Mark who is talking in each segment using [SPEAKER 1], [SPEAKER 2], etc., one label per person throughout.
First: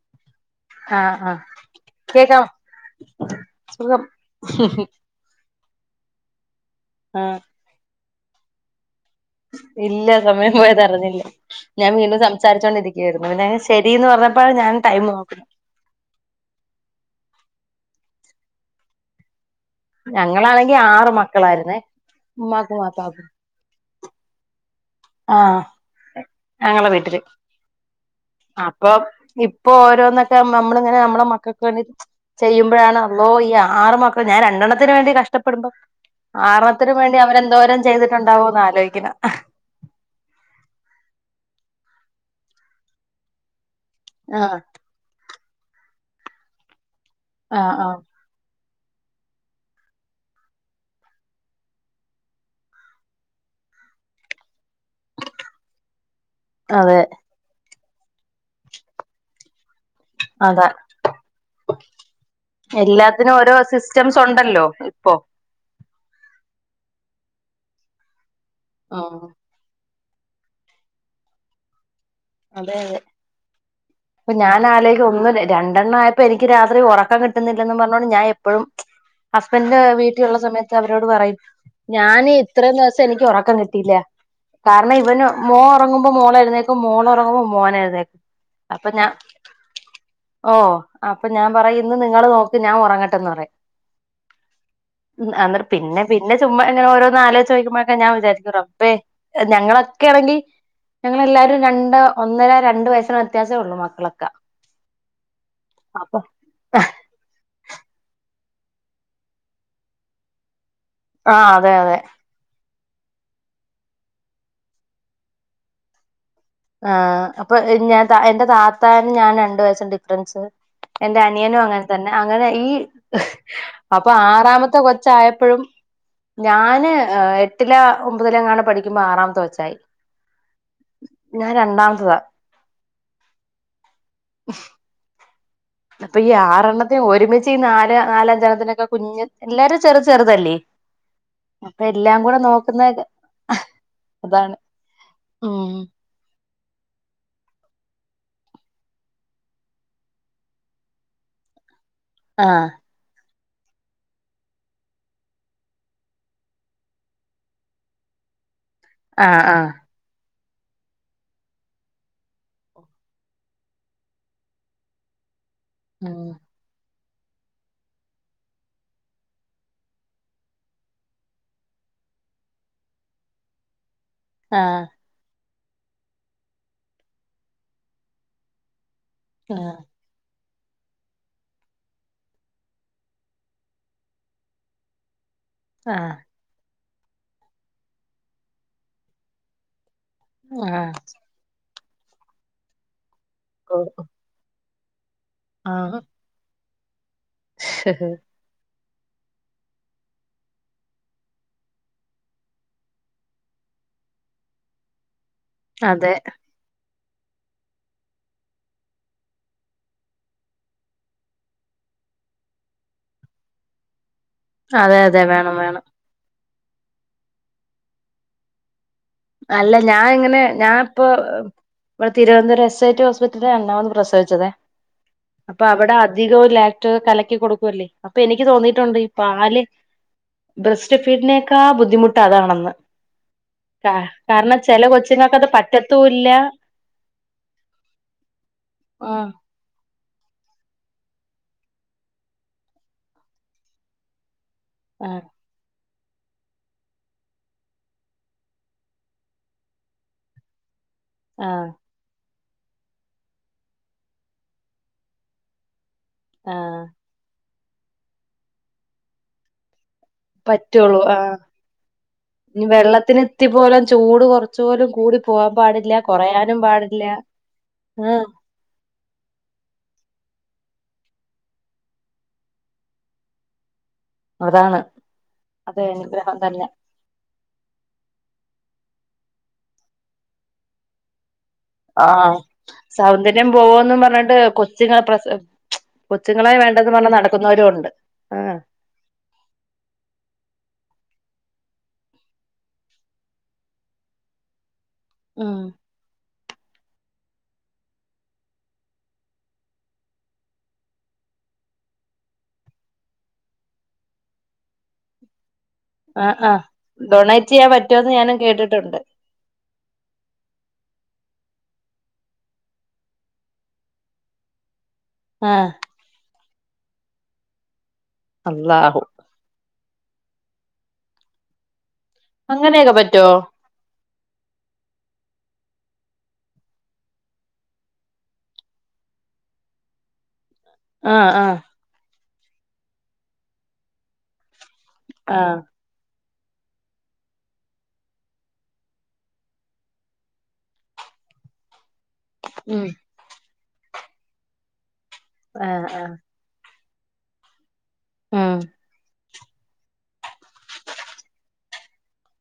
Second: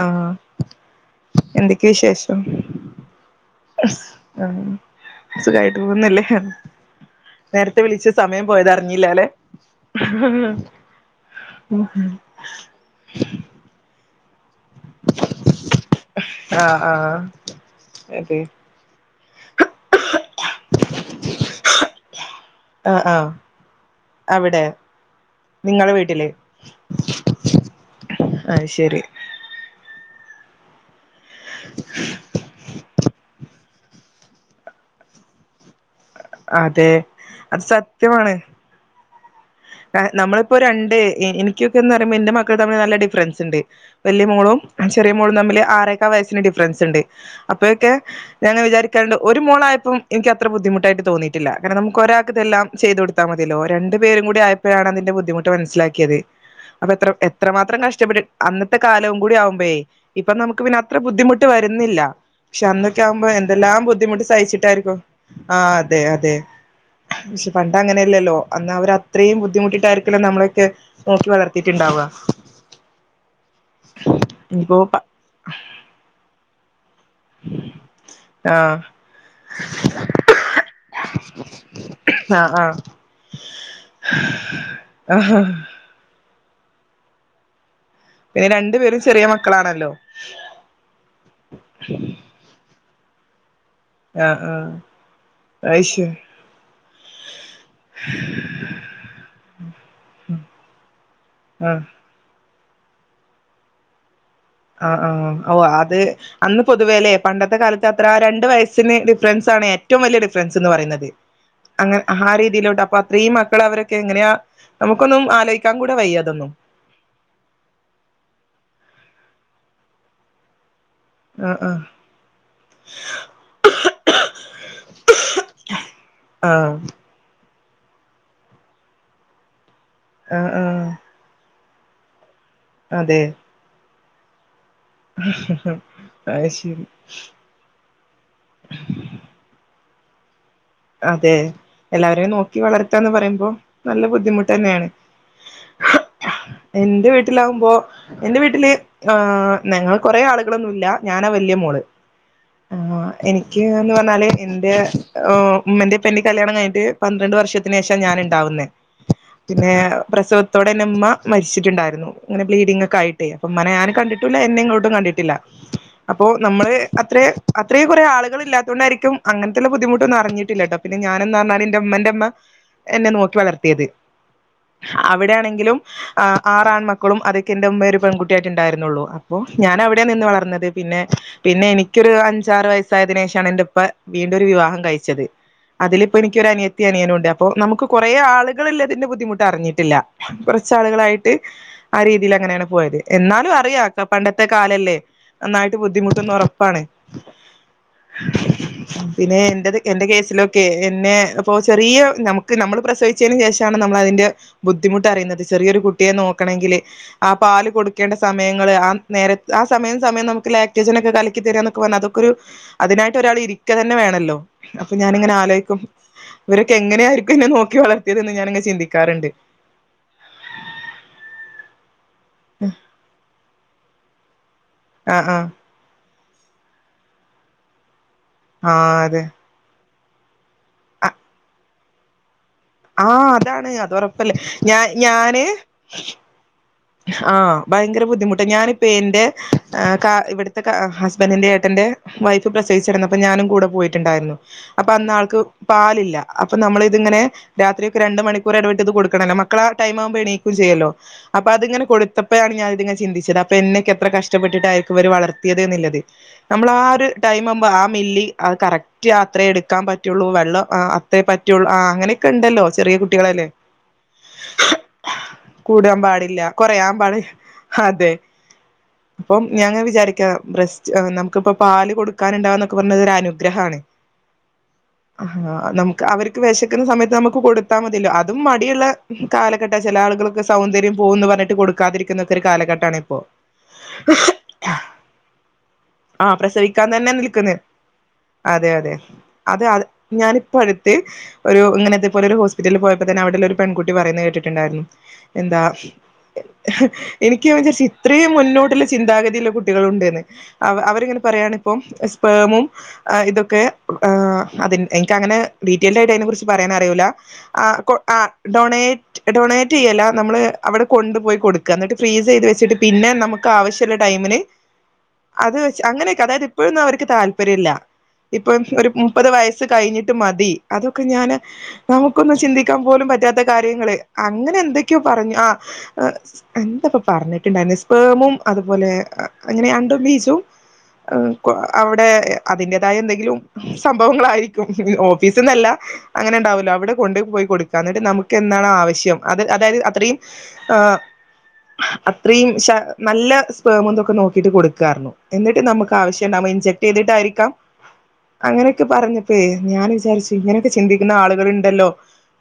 [SPEAKER 1] ആ
[SPEAKER 2] ആഹ് ആഹ്
[SPEAKER 1] എന്തൊക്കെയ വിശേഷം
[SPEAKER 2] കേക്കാം സുഖം [unintelligible]
[SPEAKER 1] സുഖമായിട്ട് പോകുന്നല്ലേ
[SPEAKER 2] ആഹ്
[SPEAKER 1] നേരത്തെ വിളിച്ച സമയ പോയതാ
[SPEAKER 2] ഇല്ല സമയം പോയതറിഞ്ഞില്ല ഞാൻ വീണ്ടും സംസാരിച്ചോൊണ്ടിരിക്കുവായിരുന്നു പിന്ന ശരിീന്ന് പറഞ്ഞ അപ്പ ഞാൻ ടൈം നോക്കണം
[SPEAKER 1] അത
[SPEAKER 2] ഞങ്ങളാണെങ്കി ആറ് മക്കളായിുന്നേ ഉമ്മാക്കും
[SPEAKER 1] ആഹ്
[SPEAKER 2] മാത്തക്കും
[SPEAKER 1] ആഹ് അവിടെ
[SPEAKER 2] ആഹ
[SPEAKER 1] നിങ്ങളെ വീട്ടില്
[SPEAKER 2] ഞങ്ങളെ വീട്ടില്
[SPEAKER 1] അത്
[SPEAKER 2] അപ്പൊ
[SPEAKER 1] ശരി
[SPEAKER 2] ഇപ്പൊ ഓരോ ൊക്കെ നമ്മള ഇങ്ങനെ നമ്മ ചെയ്യ ഴണല്ലോ ഈ ആറ് മക്കള ഞാൻ രണ്ടെണത്തിന് വേണ്ടി കഷ്ടപ്പെടുമ്പോ
[SPEAKER 1] അതെ
[SPEAKER 2] ആാരണത്തിനന് വേണ്ടി
[SPEAKER 1] അത്
[SPEAKER 2] അവരെന്തോരം ചെയ്തിട്ടുണ്ടാവോന്ന് ആലോിക്ക അ
[SPEAKER 1] നമ്മളിപ്പോൊ രണ്ട് എനിക്കൊക്കെന്ന് പറയുമ്പോ എന്റെ മക്കൾ തമ്മിൽ നല്ല ഡിഫറൻസ് ഉണ്ട് വലിയ മോളും
[SPEAKER 2] ആഹ്
[SPEAKER 1] ചെറിയ മോൾ തമ്മില് ആറേകാ വയസ്സിന്റെ ഡിഫറൻസ് ണ്ട്
[SPEAKER 2] ആഹ്
[SPEAKER 1] അപ്പഴൊക്കെ
[SPEAKER 2] ആഹ്
[SPEAKER 1] ഞാന് വിചാരി രണ്ട് ഒരു മോളായപ്പം എനിക്കത്ര ബുദ്ധിമുട്ടായിട്ട് തോന്നിയിട്ടില്ല കാരണം നമുക്ക് ഒരാക്ക് ഇതെല്ലാം ചെയ്തു കൊടുത്താ മതില്ലോ രണ്ടു പേരും കൂടിയാ ഇപ്പഴാണ് അതിന്റെ ബുദ്ധിമുട്ട് മനസ്സിലാക്കിയത് അപ്പ
[SPEAKER 2] അതെ
[SPEAKER 1] എത്ര എത്രമാത്രം കഷ് ഇഷ്ടപ്പെട്ട് അന്നത്തെ കാലവും കൂടി ആവുമ്പഴേ ഇപ്പ നമുക്ക്
[SPEAKER 2] അതാ
[SPEAKER 1] പിന്നെ അത്ര ബുദ്ധിമുട്ട് വരുന്നില്ല പക്ഷെ അന്നൊക്കെ ആവുമ്പോ
[SPEAKER 2] എല്ലാത്തിനും ഓരോ
[SPEAKER 1] എന്തെല്ലാം
[SPEAKER 2] സിസ്റ്റംസ്
[SPEAKER 1] ബുദ്ധിമുട്ട്
[SPEAKER 2] ഉണ്ടല്ലോ
[SPEAKER 1] സഹിച്ചിട്ടായിരിക്കും
[SPEAKER 2] ഇപ്പൊ
[SPEAKER 1] ആൻ അതെ അതെ പക്ഷെ പണ്ട് അങ്ങനെയല്ലല്ലോ അന്ന് അവര്
[SPEAKER 2] ആഹ്
[SPEAKER 1] അത്രയും ബു ഇതാരിക്കില്ല നമ്മളൊക്കെ നോക്കി വളർത്തീട്ടിണ്ടാവ
[SPEAKER 2] അതെ അതെ പ്പ ഞാൻ
[SPEAKER 1] ഇനിയിപ്പോ
[SPEAKER 2] ആലോയിക്ക ഒന്ന് രണ്ടെണ്ണം ആയപ്പോ എനിക്ക് രാ റി ഒറ ക്കം കിട്ടുന്നില്ലെന്ന് പർഞ്ഞോണ്ട് ഞാൻ
[SPEAKER 1] ആ
[SPEAKER 2] എപ്പഴും ഹസ്ബൻഡിന്റെ വീട്ടിലുള്ള സമയത്ത് അവരോട് പറയും ഞാന്
[SPEAKER 1] ആ
[SPEAKER 2] ഇത്രേം ദിവസം എനിക്ക് ഒറക്കം കിട്ടുല്ല കാര്ണം ഇവന്
[SPEAKER 1] ആ
[SPEAKER 2] മോൻ ഒറങ്ങുമ്പോ മോളെ എഴുന്നേൽ മോള് നമുക്ക് മോനേന്ന്
[SPEAKER 1] പിന്നെ രണ്ടു
[SPEAKER 2] അപ്പൊ
[SPEAKER 1] പേരും
[SPEAKER 2] ഞാ
[SPEAKER 1] ചെറിയ മക്കളാണല്ലോ
[SPEAKER 2] ഓ അപ്പ ഞാൻ പറയുന്ന് നിങ്ങള് നോക്ക് ഞാൻ ഒറങ്ങ ട്ടെന്ന് പറയും
[SPEAKER 1] ആഹ് ആഹ്
[SPEAKER 2] അന്നരം പിന്നെ
[SPEAKER 1] അയ്ശെ
[SPEAKER 2] പിന്നെ ചുമ്മാ ഇങ്ങനെ ഓരോന്ന് ആലോയ്ച്ച് ചോയ്ക്കുമ്പഴൊക്കെ ഞാൻ വിചാരിക്കും റബ്ബേ ഞങ്ങളൊക്കേണെങ്കി ഞങ്ങളെല്ലാരും
[SPEAKER 1] ആഹ്
[SPEAKER 2] രണ്ടോ ഒന്നര രണ്ട് വയസ്സിന് വ്യത്യാസേ ഉളളൂ മക്കളൊക്കെ
[SPEAKER 1] അ ആ ഓ അത്
[SPEAKER 2] അപ്പൊ
[SPEAKER 1] അന്ന് പൊതുവേ ലെ പണ്ടത്തെ കാലത്ത് അത്ര രണ്ട് വയസ്സിന് ഡിഫ്രൻസ് ആണ് ഏറ്റവും വലിയ ഡിഫ്രൻസ് സ്ന്ന് പറയുന്നത്
[SPEAKER 2] ആ അതെ അതെ
[SPEAKER 1] അങ്ങ ആ രീതിയിലോട്ട് അപ്പൊ അത്രീറ മക്കളെ അവരൊക്കെ എങ്ങനെയാ നമുക്കൊന്നും ആലോയിക്കാൻ കൂടെ വയ്യ അതൊന്നും
[SPEAKER 2] ആ അപ്പൊ ഞാൻ ത എന്റെ താത്താനും ഞാൻ രണ്ടു വയസ്സിന്റെ ഡിഫ്റൻസ് എന്റെ
[SPEAKER 1] ആഹ്
[SPEAKER 2] അനിയനും
[SPEAKER 1] ആഹ്
[SPEAKER 2] അങ്ങൻ തന്നെ അങ്ങനെ ഈ അപ്പൊ ആറാമത്തെ കൊച്ചായപ്പോഴും
[SPEAKER 1] ആഹ്
[SPEAKER 2] ഞാന് എട്ടില ഒൻമ്പതലങ്ങാണ് പഠിക്കുമ്പം ആറാമത്തെ കൊച്ചായി
[SPEAKER 1] അ ആ
[SPEAKER 2] ഞാൻ രണ്ടാമത്തതാ
[SPEAKER 1] അതെ
[SPEAKER 2] [unintelligible]
[SPEAKER 1] [unintelligible]
[SPEAKER 2] അപ്പൊ ഈ
[SPEAKER 1] അയ്ശരി
[SPEAKER 2] ആറെണ്ണത്തിനെ ഒരുമിച്ചിന്നാരാ നാലാം ജനത്തിനൊക്കെ കുഞ്ഞ് എല്ലാരും ചെറു ചെറുതല്ലേ
[SPEAKER 1] അതെ
[SPEAKER 2] അപ്പൊ എല്ലാം
[SPEAKER 1] എല്ലാവരെയും
[SPEAKER 2] കൂടെ
[SPEAKER 1] നോക്കി
[SPEAKER 2] നോക്കുന്ന
[SPEAKER 1] വളർത്താന്ന് പറിമ്പോ നല്ല ബുദ്ധിമുട്ട്
[SPEAKER 2] അതാണ്
[SPEAKER 1] തന്നെയാണ്
[SPEAKER 2] ഉം
[SPEAKER 1] എന്റെ വീട്ടിലാവുമ്പോ എന്റെ വീട്ടില് ആ ഞങ്ങൾ കൊറേ ആളുകളൊന്നുല്ല ഞാനാ വല്ല്യ മോള് ആഹ് എനിക്ക് ന്ന് പറഞ്ഞാല് എന്റെ ഉം ഉമ്മന്റിം ഉപ്പന്റിം കല്യാണം കഴിഞ്ഞിട്ട് പന്ത്രണ്ട് വർഷത്തിന് ശേഷാ ഞാൻ ഇണ്ടാവുന്നേ
[SPEAKER 2] ആഹ് ആഹ്
[SPEAKER 1] പിന്നെ പ്രസവ ത്തോടെ ഇൻ്റെമ്മ മരിച്ചിട്ടിണ്ടായിരുന്നു അങ്ങനെ ബ്ലീഡിംങ് ഒക്കെ ആയിട്ടെ അപ്പ ഇമ്മാനെ ഞാൻ കണ്ടിട്ടില്ല എന്നെ ഇങ്ങോട്ടും കണ്ടിട്ടില്ല അപ്പോ
[SPEAKER 2] ഉം
[SPEAKER 1] നമ്മള് അത്രെ അത്രീം കൊറെ ആളുകൾ ഇല്ലാത്തോണ്ടാരിക്കും അങ്ങനത്തുള്ള ബുദ്ധിമുട്ടൊന്നും അറിഞ്ഞിട്ടില്ല ട്ടോ പിന്നെ ഞാൻ എന്ന് പറഞ്ഞാല് എന്റെ ഉമ്മന്റെ അമ്മ എന്നെ നോക്കി വളർത്തിയത്
[SPEAKER 2] ആഹ്
[SPEAKER 1] അവിടെയാണെ ങ്കിലും ആ ആറാൺമക്കളും അതൊക്കെ ആന്റെ ഉമ്മേ ഒരു പെൺകുട്ടിയായിട്ടിണ്ടായിരുന്നുള്ളൂ അപ്പം
[SPEAKER 2] ആഹ്
[SPEAKER 1] ഞാൻ അവിടെയാ നിന്ന് വളർന്ന അത് പിന്നെ പിന്നെ എനി എനിക്കൊരു അഞ്ചാറ് വയസ്സായതിനു ശേഷമാണ് എന്റെ ഉപ്പ വീണ്ടും ഒരു വിവാഹം കഴിച്ചത് അതില് ഇപ്പൊ എനിക്ക് ഒരു അനി യത്തി അനിയനും ഉണ്ട് അപ്പ നമുക്ക് കുറേ ആളുകൾ ഇല്ലത്തതിന്റെ ബുദ്ധിമുട്ട് അറിഞ്ഞിട്ടില്ല ഞ
[SPEAKER 2] ആഹ്
[SPEAKER 1] കുറച്ചാളുകളായിട്ട് ആ രീതിൽ അങ്ങനെയാണ് പോയത് എന്നാലു അറിയാക്ക പണ്ടത്തെ കാലല്ലേ [inaudible] നന്നായിട്ട് ബുദ്ധിമുട്ടുംന്ന്റ പ്പാണ്
[SPEAKER 2] ഹ് ഹ്
[SPEAKER 1] പിന്നെ എന്റെത് എന്റെ കേസിലൊക്കെ എന്നെ ഇപ്പൊ ചെറിയ നമുക്ക് നമ്മള് പ്രസവിച്ചതിനു ശേഷാണ് നമ്മൾ അതിന്റെ ബുദ്ധിമുട്ട് അറിയുന്നത് ചെറിയൊരു കുട്ടിയെ
[SPEAKER 2] അതെ
[SPEAKER 1] നോക്കണെങ്കില് ആ പാല് കൊടുക്കേണ്ട സമയങ്ങള് ആ നേര ആ സമയം സമയം നമുക്ക് ലേക്റ്റോജെനൊക്കെ കലക് ക്കി തരാന്നൊക്കെ പറഞ അതൊക്കൊരു അതിനായിട്ടൊരാള് ഇരിക്കതന്നെ വേണല്ലോ അപ്പൊ
[SPEAKER 2] അതെ അതെ
[SPEAKER 1] ഞാനിങ്ങനെ
[SPEAKER 2] വേണം
[SPEAKER 1] ആലോചിക്കും
[SPEAKER 2] വേണം
[SPEAKER 1] ഇവരൊക്കെ എങ്ങനെയായിരിക്കൊന്നെ നോക്കി വളത്തിയതെന്ന് ഞാനങ്ങെ ചിന്തി
[SPEAKER 2] അല്ല ഞാ ഇങ്ങനെ ഞാപ്പൊ ഇവടെ തിരുവനന്തപുരം എസ് ഐ ടി ഹോസ്പിറ്റലിൽ എന്നാന്ന് പ്രസവിച്ചതേ
[SPEAKER 1] ആ ആ
[SPEAKER 2] അപ്പൊ അവടെ അധികവും ലാക്റ്റോ കലക്കി കൊടുക്കുവല്ലേ അപ്പൊ എനിക്ക്
[SPEAKER 1] ആ
[SPEAKER 2] തോന്നിയിട്ടുണ്ട് ഈ
[SPEAKER 1] അതെ
[SPEAKER 2] പാല് ബ്രസ്റ്റ് ഫീഡിനേക്കാ ബുദ്ധിമുട്ട് അതാണെന്ന്
[SPEAKER 1] ആഹ് അതാണ് അത്
[SPEAKER 2] ആ
[SPEAKER 1] ഉറപ്പല്ലേ
[SPEAKER 2] കാരണം ചെല കൊച്ചുങ്ങക്കത് പറ്റത്തൂല്ല
[SPEAKER 1] ഹാ ഭയങ്കര ബുദ്ധിമുട്ട് ഞാനിപ്പൊ എന്റെ
[SPEAKER 2] ആഹ്
[SPEAKER 1] കാ ഇവിട്ത്തെ ഹസ്ബൻഡിൻ്റെ ഏട്ടൻ്റെ വൈഫ് പ്രസവിച്ചിരുന്നപ്പൊ ഞാനും കൂടെ പോയിട്ടുണ്ടായിരുന്നു അപ്പൊ അന്ന
[SPEAKER 2] ആഹ്
[SPEAKER 1] ആൾക്ക് പാലില്ല അപ്പൊ നമ്മള് ഇത്ങ്ങനെ രാത്രി ഒക്കെ ല്ല അപ്പന്നമ്മൾ രണ്ട് മണിക്കൂർ എടവിട്ടിത് കൊടുക്കണല്ലോ മക്കള ടൈം ആവുമ്പോ എണീക്കും ചെയ്യല്ലോ അപ്പൊ
[SPEAKER 2] ആഹ്
[SPEAKER 1] അതിങ്ങനെ കൊടുത്തപ് പ്പെ ആണിത് ഞാനിതിങ്ങെ ചിന്തിച്ചത് അപ്പോ എന്നൊക്കെ എത്ര കഷ്ടപ്പെട്ടിട്ടായിരിക്കുംഇവര് വളർയത് ന്നില്ലത് നമ്മൾ ആ
[SPEAKER 2] ആഹ്
[SPEAKER 1] ഒരു ടൈമം ആവു പ്പൊ ആ മില്ലി അഹ് കറക്റ്റ് അത്ര എടുക്കാൻ പ
[SPEAKER 2] പറ്റുള്ളൂ ആ
[SPEAKER 1] അങ്ങനെയൊക്കെ ഉണ്ടല്ലോ
[SPEAKER 2] ഇനി
[SPEAKER 1] ചെറിയ
[SPEAKER 2] വെള്ളത്തിന്
[SPEAKER 1] കുട്ടികളല്ലേ
[SPEAKER 2] ത്തി പോലും ചൂട് കൊറച്ചു പോലും കൂടി പോവാൻ പാടില്ല കുറയാ
[SPEAKER 1] കൊറയാമ്പാട് അതെ പ്പം ഞാങ്ങ വിചാരിക്ക ബ്രസ്റ്റ് നമുക്കിപ്പൊ പാല് കൊടുക്കാനുണ്ടാവന്നൊക്കെ പറഞ്ഞത് ഒരു അനുഗ്രഹാണ്
[SPEAKER 2] അതാണ്
[SPEAKER 1] അഹാ
[SPEAKER 2] അതെ
[SPEAKER 1] നമുക്ക്
[SPEAKER 2] അനുഗ്രഹം
[SPEAKER 1] അവർക്ക്
[SPEAKER 2] തന്നെ
[SPEAKER 1] വെശക്കുന്ന സമയത്ത് നമുക്ക് കൊടുത്താ മതില്ലോ അതും മടിയുള്ള കാലഘട്ട ചെല ആളുകൾക്ക് സൗന്ദര്യം പോവുന്ന് പർഞ്ഞിട്ട് ട്ട് കൊടുക്കാതിരിക്കുന്നക്കെ
[SPEAKER 2] ആഹ്
[SPEAKER 1] ഒരു കാലഘട്ട ആണ് ഇപ്പോ.
[SPEAKER 2] സൗന്ദര്യം പോവോന്നും പറഞ്ഞിട്ട് കൊച്ചുങ്ങൾ പ്രസ
[SPEAKER 1] ആ
[SPEAKER 2] കൊച്ചുങ്ങളെ
[SPEAKER 1] പ്രസവിക്കാൻ
[SPEAKER 2] വേണ്ടെന്ന് പറഞ്ഞ്
[SPEAKER 1] തന്നെ നിൽക്കുന്നെ
[SPEAKER 2] നടക്കുന്നവരും ഉണ്ട് ആഹ്
[SPEAKER 1] അതെ അതെ അതെ അ ഞാനിപ്പോ ഒരു ഇങ്ങനത്തെ പോലെ ഒരു ഹോസ്പിറ്റലിൽ പോയപ്പോ തന്നെ അവിടെള്ളൊരു പെൺകുട്ടി പറയുന്നത് കേട്ടിട്ടുണ്ടായിരുന്നു എന്താ എനിക്ക് വിചാരിച് ഇത്രയും മുന്നോട്ടുള്ള ചിന്താഗതി ള്ള കുട്ടികളുണ്ടെന്ന് അവർ അവരിങ്ങനെ പറയാണ് പ്പം സ്പേമും ഇതൊക്കെ ആ അതിൻ്റ എനിക്ക അങ്ങനെ ഡീറ്റെയിൽഡ് ആയിട്ട് അയിനെ
[SPEAKER 2] ആഹ്
[SPEAKER 1] കുറിച്ച്
[SPEAKER 2] ആഹ്
[SPEAKER 1] പറയാൻ അറിയൂല്ല.
[SPEAKER 2] ഡൊണേറ്റ്
[SPEAKER 1] ആ
[SPEAKER 2] ചെയ്യാൻ പറ്റുമോന്ന്
[SPEAKER 1] ആ
[SPEAKER 2] ഞാനും കേട്ടിട്ടുണ്ട്
[SPEAKER 1] ഡൊണേറ്റ് ഡൊണേറ്റ് റ്റ് യ്യല്ല നമ്മള് അവിടെ കൊണ്ടുപോയി കൊടുക്ക. ന്നിട്ട് ഫ്രീസ് യ്ത് വെച്ചിട്ട് പിന്നെ നമുക്ക് ആവശ്യള്ള ടൈമിന് അത്
[SPEAKER 2] ആഹ്
[SPEAKER 1] വെച്ച് അങ്ങനെയൊക്കെ അതായത് ഇപ്പഴും ന്നും അവര് ക്ക് താല്പര്യം ഇല്ല ഇപ്പം ഒരു
[SPEAKER 2] അള്ളാഹു
[SPEAKER 1] മുപ്പത് വയസ് കഴിഞ്ഞിട്ട് മതി അതൊക്കെ ഞാന് നമുക്കൊന്നും ചിന്തിക്കാൻ
[SPEAKER 2] അങ്ങനെയൊക്കെ
[SPEAKER 1] പോലും
[SPEAKER 2] പറ്റുവോ
[SPEAKER 1] പറ്റാത്ത കാര്യങ്ങള് അങ്ങനെ എന്തൊക്കെയോ പറഞ്ഞു ആ എന്താ ഇപ്പം പറഞ്ഞിട്ടുണ്ടായിരുന്നേ സ്പേമും അതുപോലെ അങ്ങനെയാ അണ്ടോം ബീജവും
[SPEAKER 2] ആഹ് ആഹ്
[SPEAKER 1] അവിടെ അതിന്റേതായ എന്തെങ്കിലും സംഭവങ്ങളായിരിക്കും ഓഫീസ് ഒന്നും
[SPEAKER 2] ആഹ്
[SPEAKER 1] അല്ല അങ്ങനെ ഉണ്ടാവുമല്ലോ അവിടെ കൊണ്ട് പോയി കൊടുക്കുക എന്നിട്ട് നമുക്ക് എന്താണ് ആവശ്യം അത് അതായത് അത്രയും ആ അത്രയും ശ
[SPEAKER 2] ഉം
[SPEAKER 1] നല്ല സ്പേമും ഇതൊക്കെ നോക്കിട്ട് കൊടുക്കായിരുന്നു എന്നിട്ട്
[SPEAKER 2] ആഹ്
[SPEAKER 1] നമുക്ക്
[SPEAKER 2] ആഹ്
[SPEAKER 1] ആവശ്യം ഇണ്ടാവുമ്പം ഇ ചെ ചെയ്തിട്ടായിരിക്കാം
[SPEAKER 2] ഉം
[SPEAKER 1] അങ്ങനെയൊക്കെ പറഞ്ഞി അപ്പേ ഞാൻ വിചാരിച്ചു ഇങ്ങനെയൊക്കെ ചിന്തിക്കുന്ന ആളുകൾ ഇണ്ടല്ലോ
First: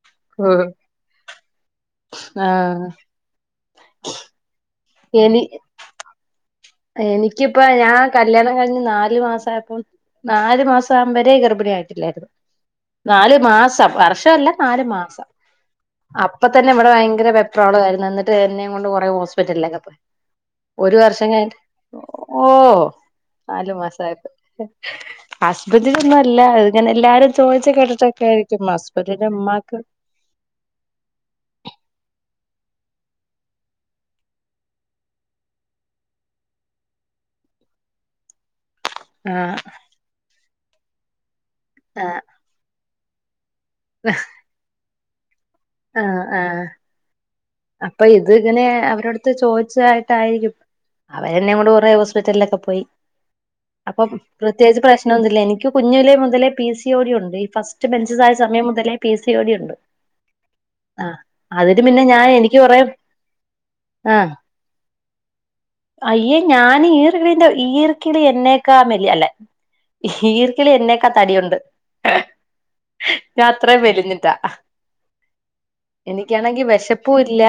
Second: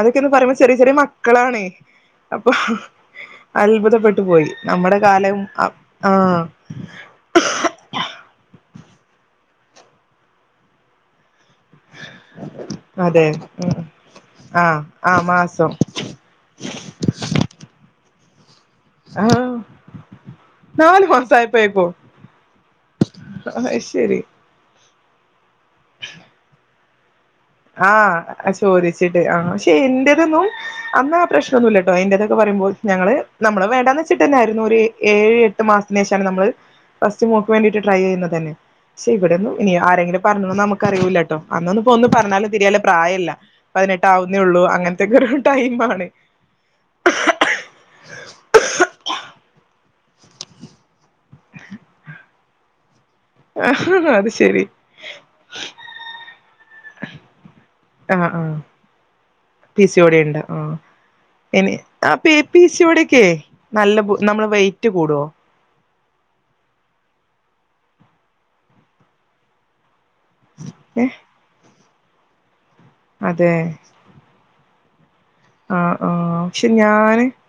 [SPEAKER 1] അതൊക്കെ ഒന്ന് പറയുമ്പോ
[SPEAKER 2] ഉം
[SPEAKER 1] ചെറിയ ചെറിയ മക്കളാണ് അപ്പൊ
[SPEAKER 2] ആഹ്
[SPEAKER 1] അത്ഭുതപ്പെട്ടു പോയി. നമ്മുടെ കാലം
[SPEAKER 2] എനി
[SPEAKER 1] ആ
[SPEAKER 2] എനിക്കിപ്പ ഞാൻ കല്യാണം കഴിഞ്ഞ് നാല് മാസ ആയപ്പോ നാല് മാസം ആവുമ്പോഴേ ഗർഭി
[SPEAKER 1] അതെ
[SPEAKER 2] നാലുമാസം വർഷ അല്ല
[SPEAKER 1] ആഹ്
[SPEAKER 2] നാലു
[SPEAKER 1] ആഹ്
[SPEAKER 2] മാസം അപ്പ തന്നെ ഇവിടെ ഭയങ്കര വെപ്രാളം ആരുന്ന് എന്നി [unintelligible] [unintelligible] അതു കൊണ്ടു കൊറേ
[SPEAKER 1] ആഹ്
[SPEAKER 2] ഹോസ്പിറ്റലിലക്കെ ഒരു
[SPEAKER 1] നാലു
[SPEAKER 2] വർഷം കഴിഞ്ഞിട്ട്
[SPEAKER 1] മാസായപ്പോഴേക്കോ
[SPEAKER 2] ഓ നാലു
[SPEAKER 1] അയ്ശരി
[SPEAKER 2] മാസായപ്പം ഉ [unintelligible] ആസ്പറ്റലിലൊന്നും അല്ല അത് ഞാൻ എല്ലാരും ചോദിച്ച്
[SPEAKER 1] ആ
[SPEAKER 2] കേട്ടിട്ടൊക്കെ ആയിരിക്കും
[SPEAKER 1] ചോദിച്ചിട്ട്
[SPEAKER 2] ഹസ്ബൻഡിന്റെ
[SPEAKER 1] ആ ക്ഷെ
[SPEAKER 2] ഉമ്മാക്ക്
[SPEAKER 1] എന്റേതൊന്നും അന്നാ പ്രശ്നമൊന്നുമില്ലട്ടോ എന്റേത് ന്ന് പറയുമ്പോ ഞങ്ങള് നമ്മള് വേണ്ടാന്ന് വെച്ചിട്ട്ന്നായിരുന്നു ഒരു ഏ ഏഴ് എട്ട് മാസത്തിന് ശേഷാണ് നമ്മള് ഫസ്റ്റ് മോക്ക് വേണ്ടിട്ട് ട്രൈ ചെയ്യുന്നത് തന്നെ ക്ഷേവിടെന്നും
[SPEAKER 2] ആഹ്
[SPEAKER 1] ഇനി ആരെങ്കിലും പറഞ്ഞൊന്നു നമുക്ക് ക്കറിയൂലാട്ടോ അന്നൊന്നുപ്പോന്ന്
[SPEAKER 2] ആഹ്
[SPEAKER 1] പറഞ്ഞാലും തിരിയല് പ്രായില്ല പതിനെട്ട് ആവുന്നേള്ളൂ അങ്ങനെ ഗ [unintelligible]
[SPEAKER 2] ആ ആ അപ്പൊ ഇത് ഇങ്ങനെ അവരടുത്ത് ചോദിച്ചാ ട്ടായിരിക്കും അവരെന്നേംകൊണ്ട് കുറേ ഹോസ്പിറ്റലിലൊക്കെ പോയി അപ്പം
[SPEAKER 1] ആഹ് അത് ശരി
[SPEAKER 2] പ്രത്യേകിച്ച് പ്രശ്നൊന്നുല്ല എനിക്ക് കുഞ്ഞിലെ മുതലേ പി സി ഒടിയുണ്ട് ഈ ഫസ്റ്റ്
[SPEAKER 1] ആഹ്
[SPEAKER 2] മെൻസസായാ സമയം മുതലേ പി സി ഒ ടി ഉണ്ട്
[SPEAKER 1] ആ
[SPEAKER 2] ആഹ്
[SPEAKER 1] ഇനി
[SPEAKER 2] അതിന് പിന്നെ
[SPEAKER 1] ആ
[SPEAKER 2] ഞാൻ
[SPEAKER 1] പി
[SPEAKER 2] എനിക്ക്
[SPEAKER 1] പി
[SPEAKER 2] കൊറേ
[SPEAKER 1] സി ഒ ടിക്കെ നല്ലപോ
[SPEAKER 2] ആഹ്
[SPEAKER 1] നമ്മള് വെയ്റ്റ് കൂടോ
[SPEAKER 2] അയ്യേ ഞാൻ ഈർക്കിലിന്റെ ഈർക്കില് എന്നെക്കാ മെലിഞ്ഞ അല്ലെ ഈർക്കില് എന്നെക്കാ
[SPEAKER 1] ഏഹ്
[SPEAKER 2] തടിയുണ്ട് [inaudible] ഞാൻ
[SPEAKER 1] അതെ
[SPEAKER 2] അത്രയും മെലിഞ്ഞിട്ടാ
[SPEAKER 1] ആഹ് ആഹ്
[SPEAKER 2] എനിക്കാണെങ്കി
[SPEAKER 1] പക്ഷെ
[SPEAKER 2] വിശപ്പും
[SPEAKER 1] ഞാന്
[SPEAKER 2] ഇല്ല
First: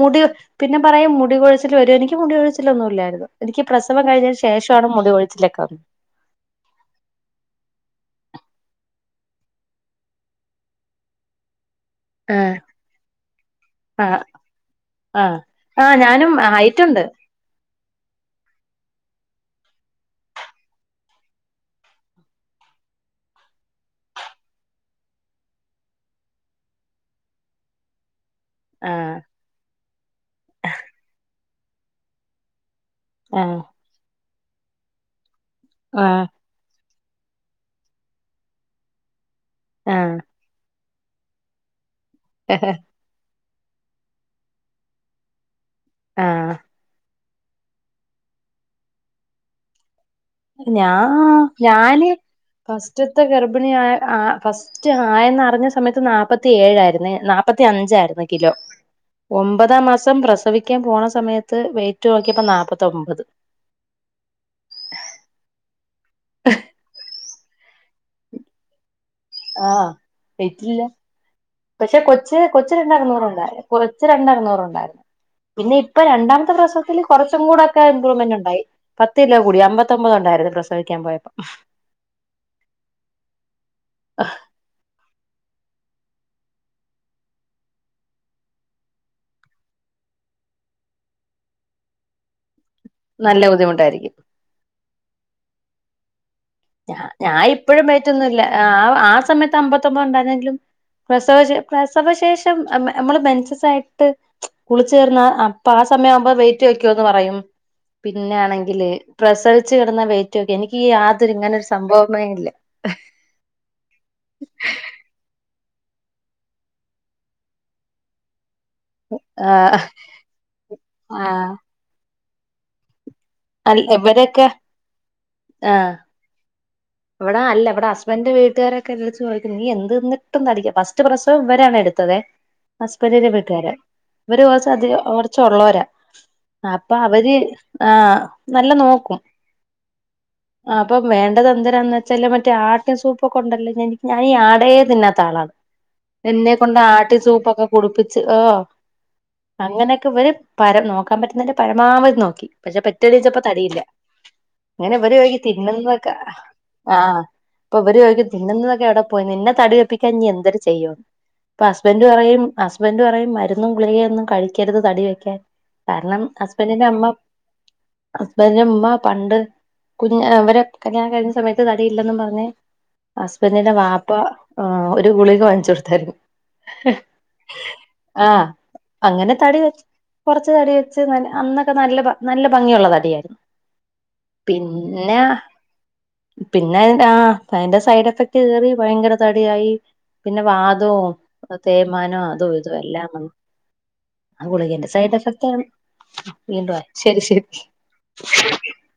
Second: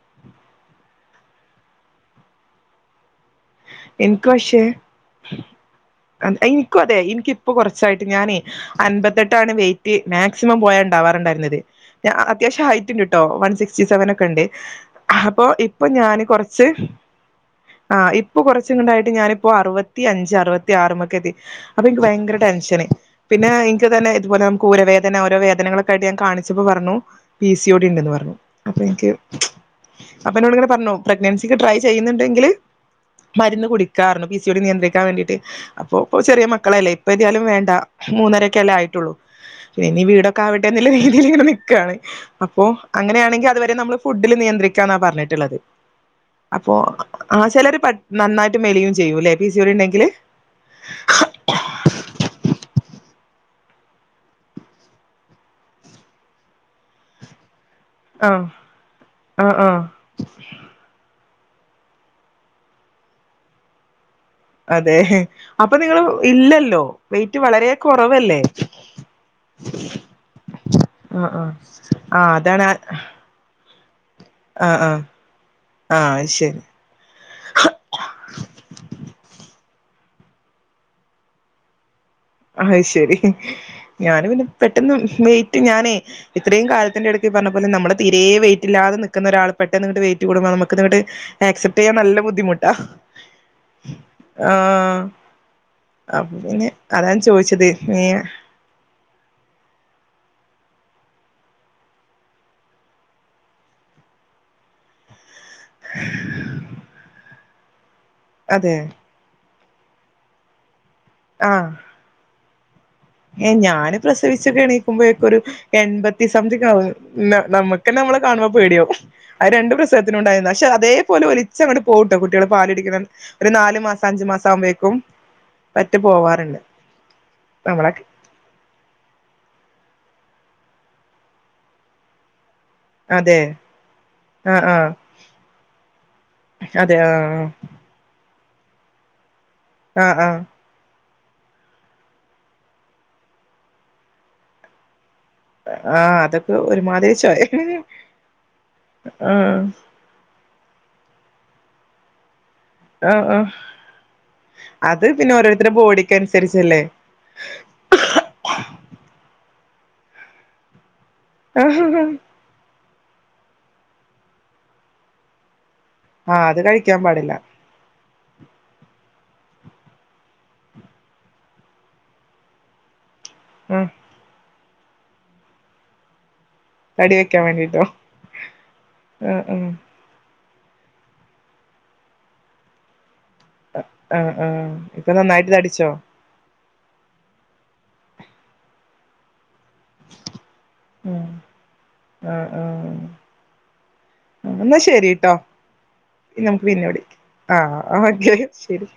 [SPEAKER 2] മുടി പിന്നെ പറയും മുടി കൊഴിച്ചില് വരും എനിക്ക് മുടികൊഴിച്ചിലൊന്നും ഇല്ലായിരുന്നു എനിക്ക് പ്രസവം
[SPEAKER 1] എനിക്ക്
[SPEAKER 2] കഴിഞ്ഞതിന്
[SPEAKER 1] പക്ഷേ
[SPEAKER 2] ശേഷമാണ് മുടി കൊഴിച്ചിലൊക്കെ വന്നത്
[SPEAKER 1] അത് എനിക്കും അതെ എനിക്കിപ്പോ കുറച്ചായിട്ട് ഞാനേ അൻപത്തെട്ട് ട്ടാണ് വെയ്റ്റ് മാക്സിമം പോയ ഇണ്ടാവാറുണ്ടായിരുന്നത് ഞാ അത്യാവശ്യം ഹൈറ്റ് ഉണ്ട് ട്ടോ വൺ സിക്സ്റ്റി സെവൻ
[SPEAKER 2] ആഹ്
[SPEAKER 1] ഒക്കെ ഉണ്ട്
[SPEAKER 2] ആഹ്
[SPEAKER 1] അപ്പൊ ഇപ്പൊ
[SPEAKER 2] ആഹ്
[SPEAKER 1] ഞാന്
[SPEAKER 2] ഞാനും
[SPEAKER 1] കൊറച്ച്
[SPEAKER 2] ഹൈറ്റുണ്ട്
[SPEAKER 1] ആ ഇപ് ഇപ്പൊ ക കൊറച്ചിങ്ങണ്ടായിട്ട് ഞാനിപ്പോ അറുപത്തി അഞ്ച് അറുപത്തി ആറുമൊക്കെ എത്തി അപ്പൊ എനിക്ക് ഭയങ്കര ടെൻഷന് പിന്നെ എനിക്ക് തന്നെ ഇതുപോലെ നമുക്ക് ഊരവേദന ഓരോ വേദനകളൊക്കെയായിട്ട് ഞാൻ കാണിച്ചപ്പോ പറഞ്ഞു പി സിയോടി ണ്ട്ന്ന് പറഞ്ഞു അപെൻക്
[SPEAKER 2] ആഹ്
[SPEAKER 1] അപ്പൊ എന്നോട് ങ്ങനെ പറഞ്ഞു പ്രഗ്നൻസിക്ക് ട്രൈ ചെയ്യുന്നുണ്ടെങ്കില്
[SPEAKER 2] ആഹ്
[SPEAKER 1] മരുന്ന് കുടിക്കാർന്ന് സിയോ ടി നിയന്ത്രിക്കാൻ വേണ്ടിയിട്ട് അപ്പൊപ്പോ
[SPEAKER 2] ആഹ്
[SPEAKER 1] ചെറിയ മക്കളല്ലേ ഇപ്പ ന്ത്യായാലും വേണ്ട മൂന്നരൊക്കെ അല്ലേ ആയിട്ടുള്ളൂ ഇനി
[SPEAKER 2] ആഹ്
[SPEAKER 1] വീടൊക്കെ ആവട്ടെ നല്ല രീതിയിൽ ഇങ്ങനെ നിക്കാണ് അപ്പോ അങ്ങനെയാണെങ്കി അത് നമ്മള് ഫുഡില് നിയന്ത്രിക്കാന്നാ പറഞ്ഞിട്ട്ള്ളത്
[SPEAKER 2] ആഹ്
[SPEAKER 1] അപ്പൊ ആ ചെലര് ബട്ട്‌ നന്നായിട്ട് മെലിയും ചെയ്യൂല്ലേ പി സി ഒ ഡി ഇണ്ടെങ്കില്
[SPEAKER 2] ഞാ ഞാന് ഫസ്റ്റ് ത്തെ ഗർഭിണിയായ ആ ഫസ്റ്റ് ആയെന്നറിഞ്ഞ സമയത്ത് നാല്പ്പത്തി ഏഴായിരുന്നെ നാൽപ്പത്തി അഞ്ചായിരുന്നു
[SPEAKER 1] ആഹ്
[SPEAKER 2] കിലോ
[SPEAKER 1] ആഹ് ആഹ്
[SPEAKER 2] ഒമ്പതാം മാസം പ്രസവിക്കാൻ പോണ സമയത്ത് ത്ത് വെയിറ്റ് നോക്കിയപ്പോ നാല്പ്പത്തൊമ്പത്
[SPEAKER 1] അതെ അപ്പൊ നിങ്ങൾ ഇല്ലല്ലോ വയ് റ്റ് വളരെ കൊറവല്ലേ
[SPEAKER 2] ആ വെയ്റ്റില്ല
[SPEAKER 1] ആഹ്
[SPEAKER 2] പക്ഷെ
[SPEAKER 1] ആഹ്
[SPEAKER 2] കൊച്ച്
[SPEAKER 1] അതാണ് ആഹ്
[SPEAKER 2] കൊച്ച് രണ്ടേ അറുന്നൂറുണ്ടായിരുന്നു കൊ
[SPEAKER 1] ആഹ്
[SPEAKER 2] രണ്ടറുന്നൂറുണ്ടായിരുന്നു പിന്നെ ഇപ്പൊ
[SPEAKER 1] ആഹ്
[SPEAKER 2] രണ്ടാമത്തെ
[SPEAKER 1] ശരി
[SPEAKER 2] പ്രസവത്തിൽ കുറച്ചും കൂടെ ഒക്കെ ഇമ്പ്രൂവ്മെന്റ്ണ്ടായി പത്ത് കിലോ കൂടി അമ്പത്തി പത്തൊമ്പത് ഉണ്ടായിരുന്നു പ്രസവിക്കാൻ പോയപ്പം
[SPEAKER 1] അയ്ശരി ഞാൻ പിന്നെ പെട്ടെന്ന് വെയിറ്റ് ഞാനേ ഇത്രയും കാലത്തിന്റെറെ ഇടയ്ക്ക് പറഞ്ഞ പോലെ നമ്മള് തീരെ വെയിറ്റ്ല്ലാതെ നിക്കുന്ന ഒരാൾ പെട്ടെന്ന്ങ്ങട്ട് വെയിറ്റ് കൂടുമ്പോ നമ്മക്ക് തങ്ങട്ട് ആക്സെപ്റ്റ് ചെയ്യാൻ നല്ല ബുദ്ധിമു
[SPEAKER 2] നല്ല ബുദ്ധിമുട്ടായിരിക്കും
[SPEAKER 1] ആ അപ്പ പിന്നെ അതാണ്
[SPEAKER 2] ഞാൻ
[SPEAKER 1] ചോദിച്ചത്
[SPEAKER 2] ഇപ്പോഴും
[SPEAKER 1] ഏ
[SPEAKER 2] വെയ്റ്റൊന്നും ഇല്ല ആ സമയത്ത് അമ്പത്തൊമ്പത് ഉണ്ടായിര്ന്നെങ്കിലും പ്രസവശേ പ്രസവശേഷം മെൻസസായിട്ട് കുളിചേർന്ന അപ്പൊ ആ സമയാവുമ്പോ വെയിറ്റ് വയ്ക്കോന്ന് പറയും
[SPEAKER 1] അതെ
[SPEAKER 2] പിന്നെണെങ്കില് പ്രസവ ച്ച് കിട്ടുന്ന വയ്റ്റോക്കെ എനിക്കീ ആ ഇങ്ങനെ ഒരു സംഭവമേ ഇല്ല
[SPEAKER 1] ഏ ഞാന് പ്രസവിച്ചൊക്കെ എണീക്കുമ്പോഴൊക്കെ ഒരു എൺപത്തി സംതിങ്ങാവും നമ്മക്കെന്നെ നമ്മളെ കാണുമ്പോ പേടിയാവും അത് രണ്ട്
[SPEAKER 2] ആ
[SPEAKER 1] പ്രസവത്തിനും ഉണ്ടായിരുന്നു പക്ഷെ അതേപോലെ
[SPEAKER 2] ആ
[SPEAKER 1] ഒലിചങ്ങട് പോവും കുട്ടികള് പാല് കുടിക്കുന്ന ഒരു നാല് മാസം അഞ്ചു
[SPEAKER 2] ഇവരൊക്കെ
[SPEAKER 1] മാസം ആവുമ്പോഴേക്കും പറ്റി പോവാറ
[SPEAKER 2] ഇവിടല്ല ഇവിട ഹസ്ബന്റ് വീട്ടുരൊക്കെ എന്റട്ത് ചോയിക്കും നീ എന്ത് ന്നിട്ട ഒട്ടും തടിക്ക് ഫസ്റ്റ് പ്രസവം ഇവരാണ് എടുത്തതെ ഹസബന്റിന്റെ
[SPEAKER 1] അതെ
[SPEAKER 2] വീട്ടുകാര ഇവര്
[SPEAKER 1] ആഹ്
[SPEAKER 2] കുറച്ച്
[SPEAKER 1] ആഹ്
[SPEAKER 2] അധിക കുറച്ചള്ളവരാ അപ്പൊ
[SPEAKER 1] അതെ
[SPEAKER 2] അവര്
[SPEAKER 1] ആഹ്
[SPEAKER 2] ആ നല്ല നോക്കും
[SPEAKER 1] ആ ആ
[SPEAKER 2] [unintelligible] വേണ്ടതെന്ത [unintelligible] വെച്ചാല് മറ്റേ ആട്ടും സൂപ്പൊക്കെണ്ടല്ലോ [unintelligible] ഞാനീ ആടേ തിന്നാ ത്താളാണ്
[SPEAKER 1] ആഹ്
[SPEAKER 2] എന്നെ
[SPEAKER 1] അതൊക്കെ
[SPEAKER 2] കൊണ്ട്
[SPEAKER 1] ഒരുമാതിരി
[SPEAKER 2] ആട്ടിൻ
[SPEAKER 1] ചൊയ
[SPEAKER 2] സൂപ്പൊക്കെ കുടിപ്പിച്ച് ഓ
[SPEAKER 1] ആഹ്
[SPEAKER 2] അങ്ങനൊക്കെ ഇവര് പരം നോക്കാൻ പറ്റുന്നതിന്റെ പരമാവധി നോക്കി പക്ഷെ
[SPEAKER 1] ആഹ്
[SPEAKER 2] പെറ്റണീച്ചപ്പോ
[SPEAKER 1] ആഹ്
[SPEAKER 2] തടിയില്ല അങ്ങനെ
[SPEAKER 1] അത്
[SPEAKER 2] ഇവര്
[SPEAKER 1] പിന്നെ
[SPEAKER 2] ഓയിക്കും
[SPEAKER 1] ഓരോരുത്തരുടെ
[SPEAKER 2] തിന്നുന്നതൊക്കെ
[SPEAKER 1] ബോഡിക്ക് അനുസരിച്ചല്ലേ
[SPEAKER 2] ആഹ് ആ പ്പ ഇവര് ചോദിക്കുവാ തിന്നുന്നതൊക്കെ എവിടെ പോയി നിന്ന തടി വെപ്പിക്കാൻ ഇനി എന്തര് ചെയ്യോ പ്പ ഹസ്ബൻഡ്
[SPEAKER 1] ആഹ്
[SPEAKER 2] പറയും ഹസ് ബൻഡറ് പറയും മരുന്നും ഗുളികെം ഒന്നും കഴിക്കരുത് തടി വെക്കാൻ കാരണം
[SPEAKER 1] ആ അത് കഴിക്കാൻ പാടില്ല
[SPEAKER 2] ഹസ്ബന്റെ ഉമ്മ പണ്ട് കുഞ്ഞ ഇവരെ കല്യാണം കഴിഞ്ഞ സമയ തടിയില്ലെന്നും പറഞ്ഞ് ഹസ്ബന്റിന്റെ
[SPEAKER 1] ആഹ്
[SPEAKER 2] വാപ്പ ആ ഒരു ഗുളിക വാങ്ങിച്ചു കൊടുത്തായിരുന്നു
[SPEAKER 1] തടി വെക്കാൻ വേണ്ടിട്ടോ
[SPEAKER 2] ആ അങ്ങനെ
[SPEAKER 1] ആഹ്
[SPEAKER 2] തടി
[SPEAKER 1] ആഹ്
[SPEAKER 2] വെച്ച് കൊറച്ച് തടി വെച്ചു [unintelligible] അന്നൊക്കെ നല്ല നല്ല ഭംഗിയുള്ള തടിയായിരുന്നു
[SPEAKER 1] ആ ആ ഇപ്പൊ
[SPEAKER 2] പിന്നെ
[SPEAKER 1] നന്നായിട്ട് തടിച്ചോ?
[SPEAKER 2] പിന്നെ [unintelligible] ആ അതിന്റെ സൈഡ് എഫക്ട് കേറി ഭയങ്കര തടിയായി പിന്നെ വാതോം
[SPEAKER 1] ഉം
[SPEAKER 2] തേയ്മാനോം
[SPEAKER 1] ആഹ്
[SPEAKER 2] അതും ഇതും
[SPEAKER 1] ആഹ്
[SPEAKER 2] എല്ലാം വന്ന് ആ
[SPEAKER 1] എന്നാ
[SPEAKER 2] ഗുളികേന്റെ സൈഡ്
[SPEAKER 1] ശരിട്ടോ
[SPEAKER 2] എഫക്റ്റ് ആണ്
[SPEAKER 1] നമുക്ക്
[SPEAKER 2] വീണ്ടും ആയി
[SPEAKER 1] പിന്നെ വിളിക്കാം
[SPEAKER 2] ശരി ശരി
[SPEAKER 1] ആഹ് ഓക്കെ ശരി